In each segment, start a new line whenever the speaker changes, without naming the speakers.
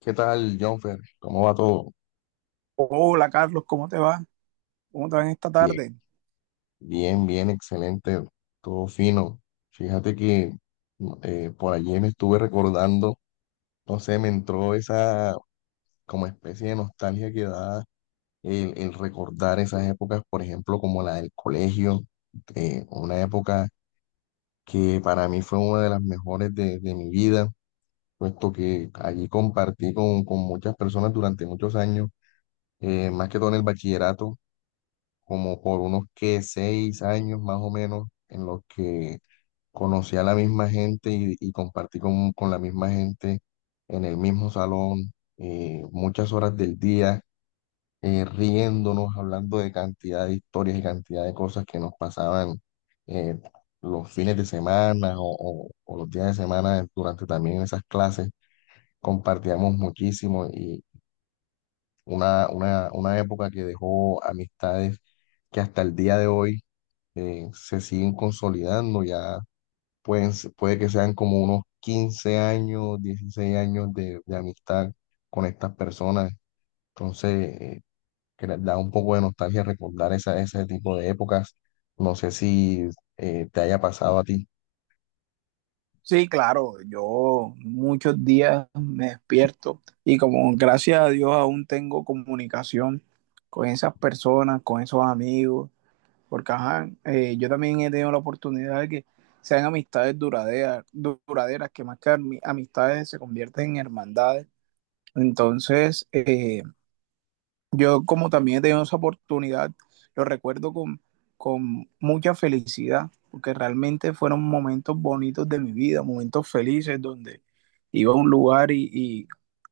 ¿Qué tal, Jonfer? ¿Cómo va todo?
Hola Carlos, ¿cómo te va? ¿Cómo te va en esta
Bien,
tarde?
bien, bien, excelente, todo fino. Fíjate que por allí me estuve recordando, no sé, me entró esa como especie de nostalgia que da el recordar esas épocas, por ejemplo, como la del colegio, una época que para mí fue una de las mejores de mi vida, puesto que allí compartí con muchas personas durante muchos años, más que todo en el bachillerato como por unos que 6 años más o menos, en los que conocí a la misma gente y compartí con la misma gente en el mismo salón, muchas horas del día, riéndonos, hablando de cantidad de historias y cantidad de cosas que nos pasaban eh, los fines de semana o los días de semana durante también esas clases. Compartíamos muchísimo y una época que dejó amistades que hasta el día de hoy se siguen consolidando, ya puede que sean como unos 15 años, 16 años de amistad con estas personas, entonces eh, que les da un poco de nostalgia recordar ese tipo de épocas, no sé si te haya pasado a ti.
Sí, claro, yo muchos días me despierto y, como gracias a Dios aún tengo comunicación con esas personas, con esos amigos, porque ajá, yo también he tenido la oportunidad de que sean amistades duraderas, duraderas que más que amistades se convierten en hermandades. Entonces, eh, Yo, como también he tenido esa oportunidad, lo recuerdo con mucha felicidad, porque realmente fueron momentos bonitos de mi vida, momentos felices donde iba a un lugar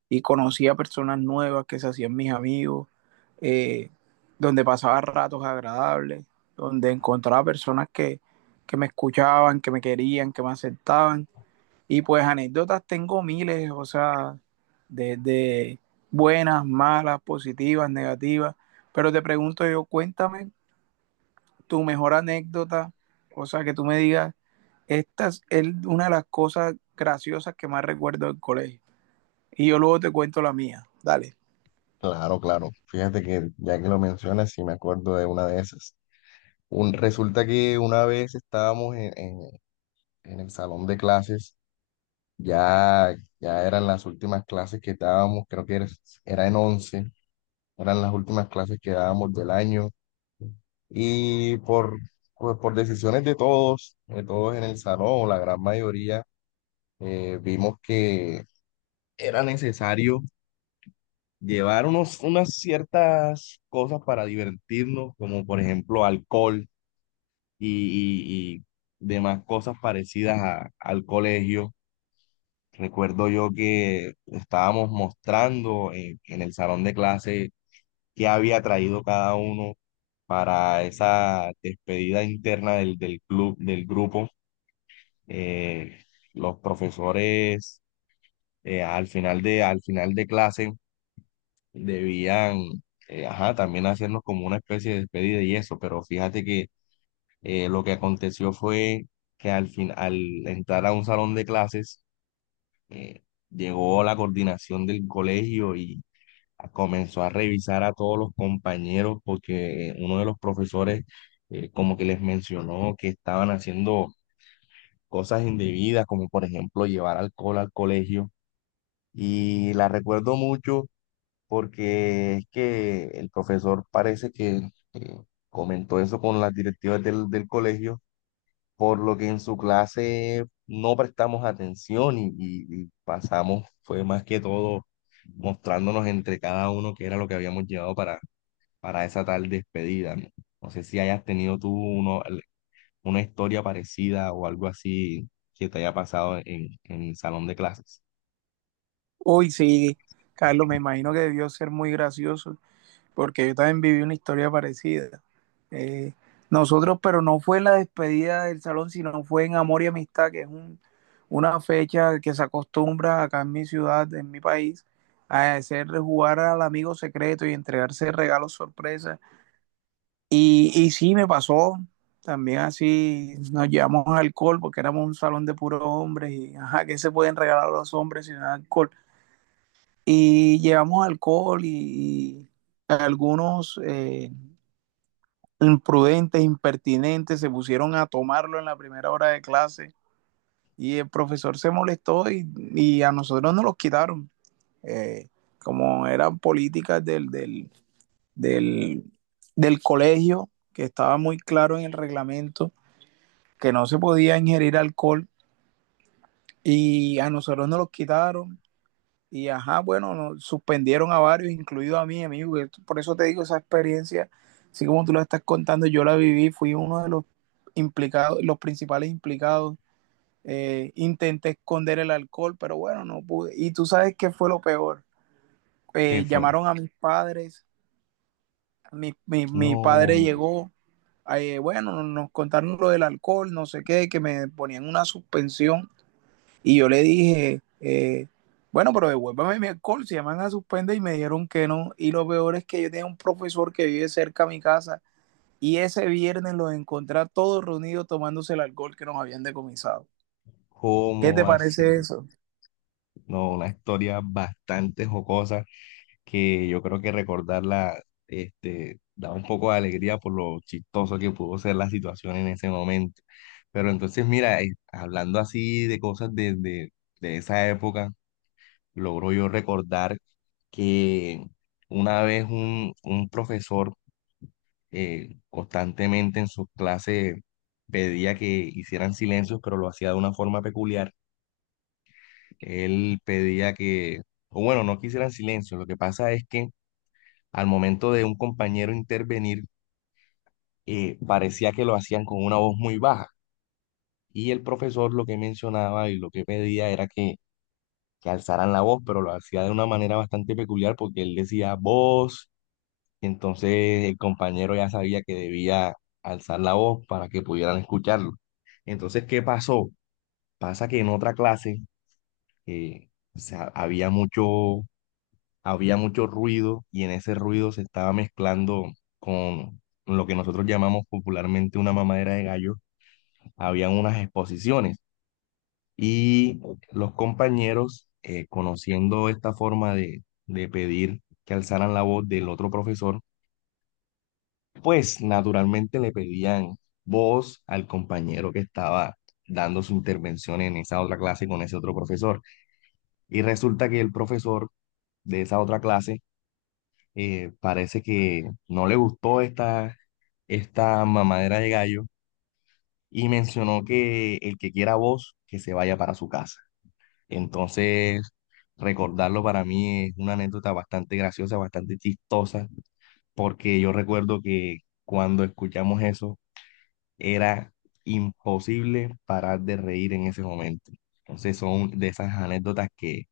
y conocía personas nuevas que se hacían mis amigos, eh, donde pasaba ratos agradables, donde encontraba personas que me escuchaban, que me querían, que me aceptaban. Y pues anécdotas tengo miles, o sea, desde buenas, malas, positivas, negativas. Pero te pregunto yo, cuéntame tu mejor anécdota, o sea, que tú me digas, esta es una de las cosas graciosas que más recuerdo del colegio. Y yo luego te cuento la mía. Dale.
Claro, claro, fíjate que ya que lo mencionas, sí me acuerdo de una de esas. Resulta que una vez estábamos en en el salón de clases. Ya eran las últimas clases que dábamos, creo era en once, eran las últimas clases que dábamos del año y pues, por decisiones de todos en el salón, o la gran mayoría, vimos que era necesario llevar unas ciertas cosas para divertirnos, como por ejemplo alcohol y demás cosas parecidas al colegio. Recuerdo yo que estábamos mostrando en el salón de clase qué había traído cada uno para esa despedida interna del club, del grupo. Eh, los profesores al final al final de clase debían, ajá, también hacernos como una especie de despedida y eso, pero fíjate que lo que aconteció fue que al fin, al entrar a un salón de clases, eh, llegó la coordinación del colegio y comenzó a revisar a todos los compañeros porque uno de los profesores como que les mencionó que estaban haciendo cosas indebidas, como por ejemplo llevar alcohol al colegio. Y la recuerdo mucho porque es que el profesor parece que eh, comentó eso con las directivas del colegio, por lo que en su clase no prestamos atención y y pasamos, fue más que todo mostrándonos entre cada uno qué era lo que habíamos llevado para esa tal despedida. No, no sé si hayas tenido una historia parecida o algo así que te haya pasado en el salón de clases.
Uy, sí, Carlos, me imagino que debió ser muy gracioso, porque yo también viví una historia parecida. Eh, nosotros, pero no fue en la despedida del salón, sino fue en Amor y Amistad, que es una fecha que se acostumbra acá en mi ciudad, en mi país, a hacerle jugar al amigo secreto y entregarse regalos sorpresa. Y sí, me pasó. También así nos llevamos alcohol porque éramos un salón de puros hombres y, ajá, ¿qué se pueden regalar a los hombres sin alcohol? Y llevamos alcohol y algunos imprudentes, impertinentes, se pusieron a tomarlo en la primera hora de clase y el profesor se molestó, y a nosotros nos los quitaron. Eh, como eran políticas del, del colegio, que estaba muy claro en el reglamento que no se podía ingerir alcohol, y a nosotros nos los quitaron. Y ajá, bueno, nos suspendieron a varios, incluido a mí, amigo. Que Por eso te digo, esa experiencia, así como tú la estás contando, yo la viví, fui uno de los implicados, los principales implicados. Intenté esconder el alcohol, pero bueno, no pude. Y tú sabes qué fue lo peor.
¿Qué fue?
Llamaron a mis padres, mi padre
No,
llegó, bueno, nos contaron lo del alcohol, no sé qué, que me ponían una suspensión, y yo le dije, bueno, pero devuélvame mi alcohol, si me van a suspender. Y me dijeron que no. Y lo peor es que yo tenía un profesor que vive cerca de mi casa y ese viernes los encontré a todos reunidos tomándose el alcohol que nos habían decomisado. ¿Qué
¿cómo
te
va a
parece
ser?
eso?
No, una historia bastante jocosa que yo creo que recordarla, este, da un poco de alegría por lo chistoso que pudo ser la situación en ese momento. Pero entonces, mira, hablando así de cosas de de esa época, logro yo recordar que una vez un profesor constantemente en sus clases pedía que hicieran silencios, pero lo hacía de una forma peculiar. Él pedía que, o bueno, no que hicieran silencio. Lo que pasa es que al momento de un compañero intervenir, parecía que lo hacían con una voz muy baja. Y el profesor lo que mencionaba y lo que pedía era que alzaran la voz, pero lo hacía de una manera bastante peculiar porque él decía voz, entonces el compañero ya sabía que debía alzar la voz para que pudieran escucharlo. Entonces, ¿qué pasó? Pasa que en otra clase eh, o sea, había mucho ruido y en ese ruido se estaba mezclando con lo que nosotros llamamos popularmente una mamadera de gallo. Habían unas exposiciones y los compañeros, conociendo esta forma de pedir que alzaran la voz del otro profesor, pues naturalmente le pedían voz al compañero que estaba dando su intervención en esa otra clase con ese otro profesor. Y resulta que el profesor de esa otra clase parece que no le gustó esta mamadera de gallo y mencionó que el que quiera voz, que se vaya para su casa. Entonces, recordarlo para mí es una anécdota bastante graciosa, bastante chistosa, porque yo recuerdo que cuando escuchamos eso, era imposible parar de reír en ese momento. Entonces son de esas anécdotas que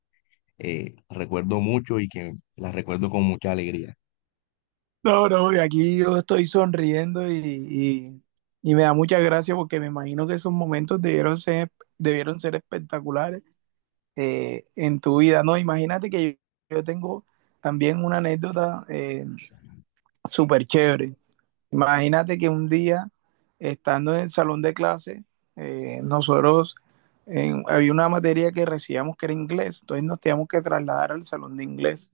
recuerdo mucho y que las recuerdo con mucha alegría.
No, no, y aquí yo estoy sonriendo y me da mucha gracia, porque me imagino que esos momentos debieron ser espectaculares, en tu vida. No, imagínate que yo tengo también una anécdota, súper chévere. Imagínate que un día, estando en el salón de clase, nosotros había una materia que recibíamos que era inglés, entonces nos teníamos que trasladar al salón de inglés.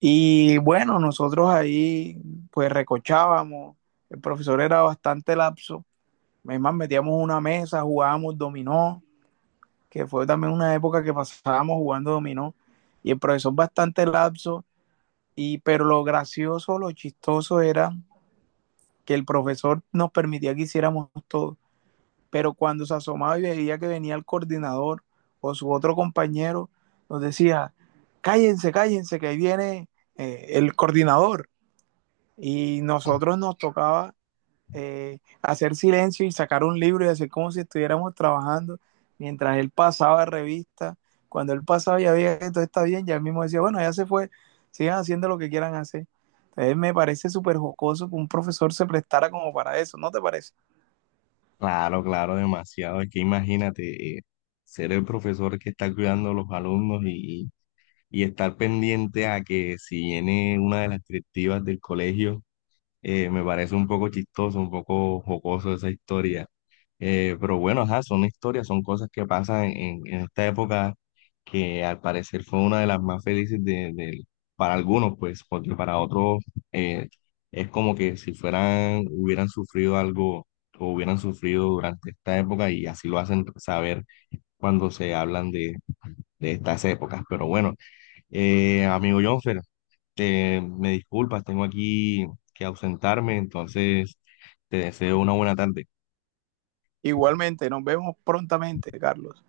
Y bueno, nosotros ahí pues recochábamos, el profesor era bastante lapso, es más, metíamos una mesa, jugábamos dominó, que fue también una época que pasábamos jugando dominó, y el profesor bastante lapso, y, pero lo gracioso, lo chistoso era que el profesor nos permitía que hiciéramos todo, pero cuando se asomaba y veía que venía el coordinador o su otro compañero, nos decía, cállense, cállense, que ahí viene el coordinador. Y nosotros nos tocaba hacer silencio y sacar un libro y hacer como si estuviéramos trabajando mientras él pasaba revista. Cuando él pasaba ya veía que todo está bien, ya él mismo decía, bueno, ya se fue, sigan haciendo lo que quieran hacer. Entonces me parece súper jocoso que un profesor se prestara como para eso, ¿no te parece?
Claro, claro, demasiado. Es que imagínate ser el profesor que está cuidando a los alumnos y estar pendiente a que si viene una de las directivas del colegio. Me parece un poco chistoso, un poco jocoso esa historia. Pero bueno, ajá, son historias, son cosas que pasan en esta época que al parecer fue una de las más felices para algunos, pues, porque para otros eh, es como que si fueran, hubieran sufrido algo o hubieran sufrido durante esta época y así lo hacen saber cuando se hablan de estas épocas. Pero bueno, amigo John, me disculpas, tengo aquí que ausentarme, entonces te deseo una buena tarde.
Igualmente, nos vemos prontamente, Carlos.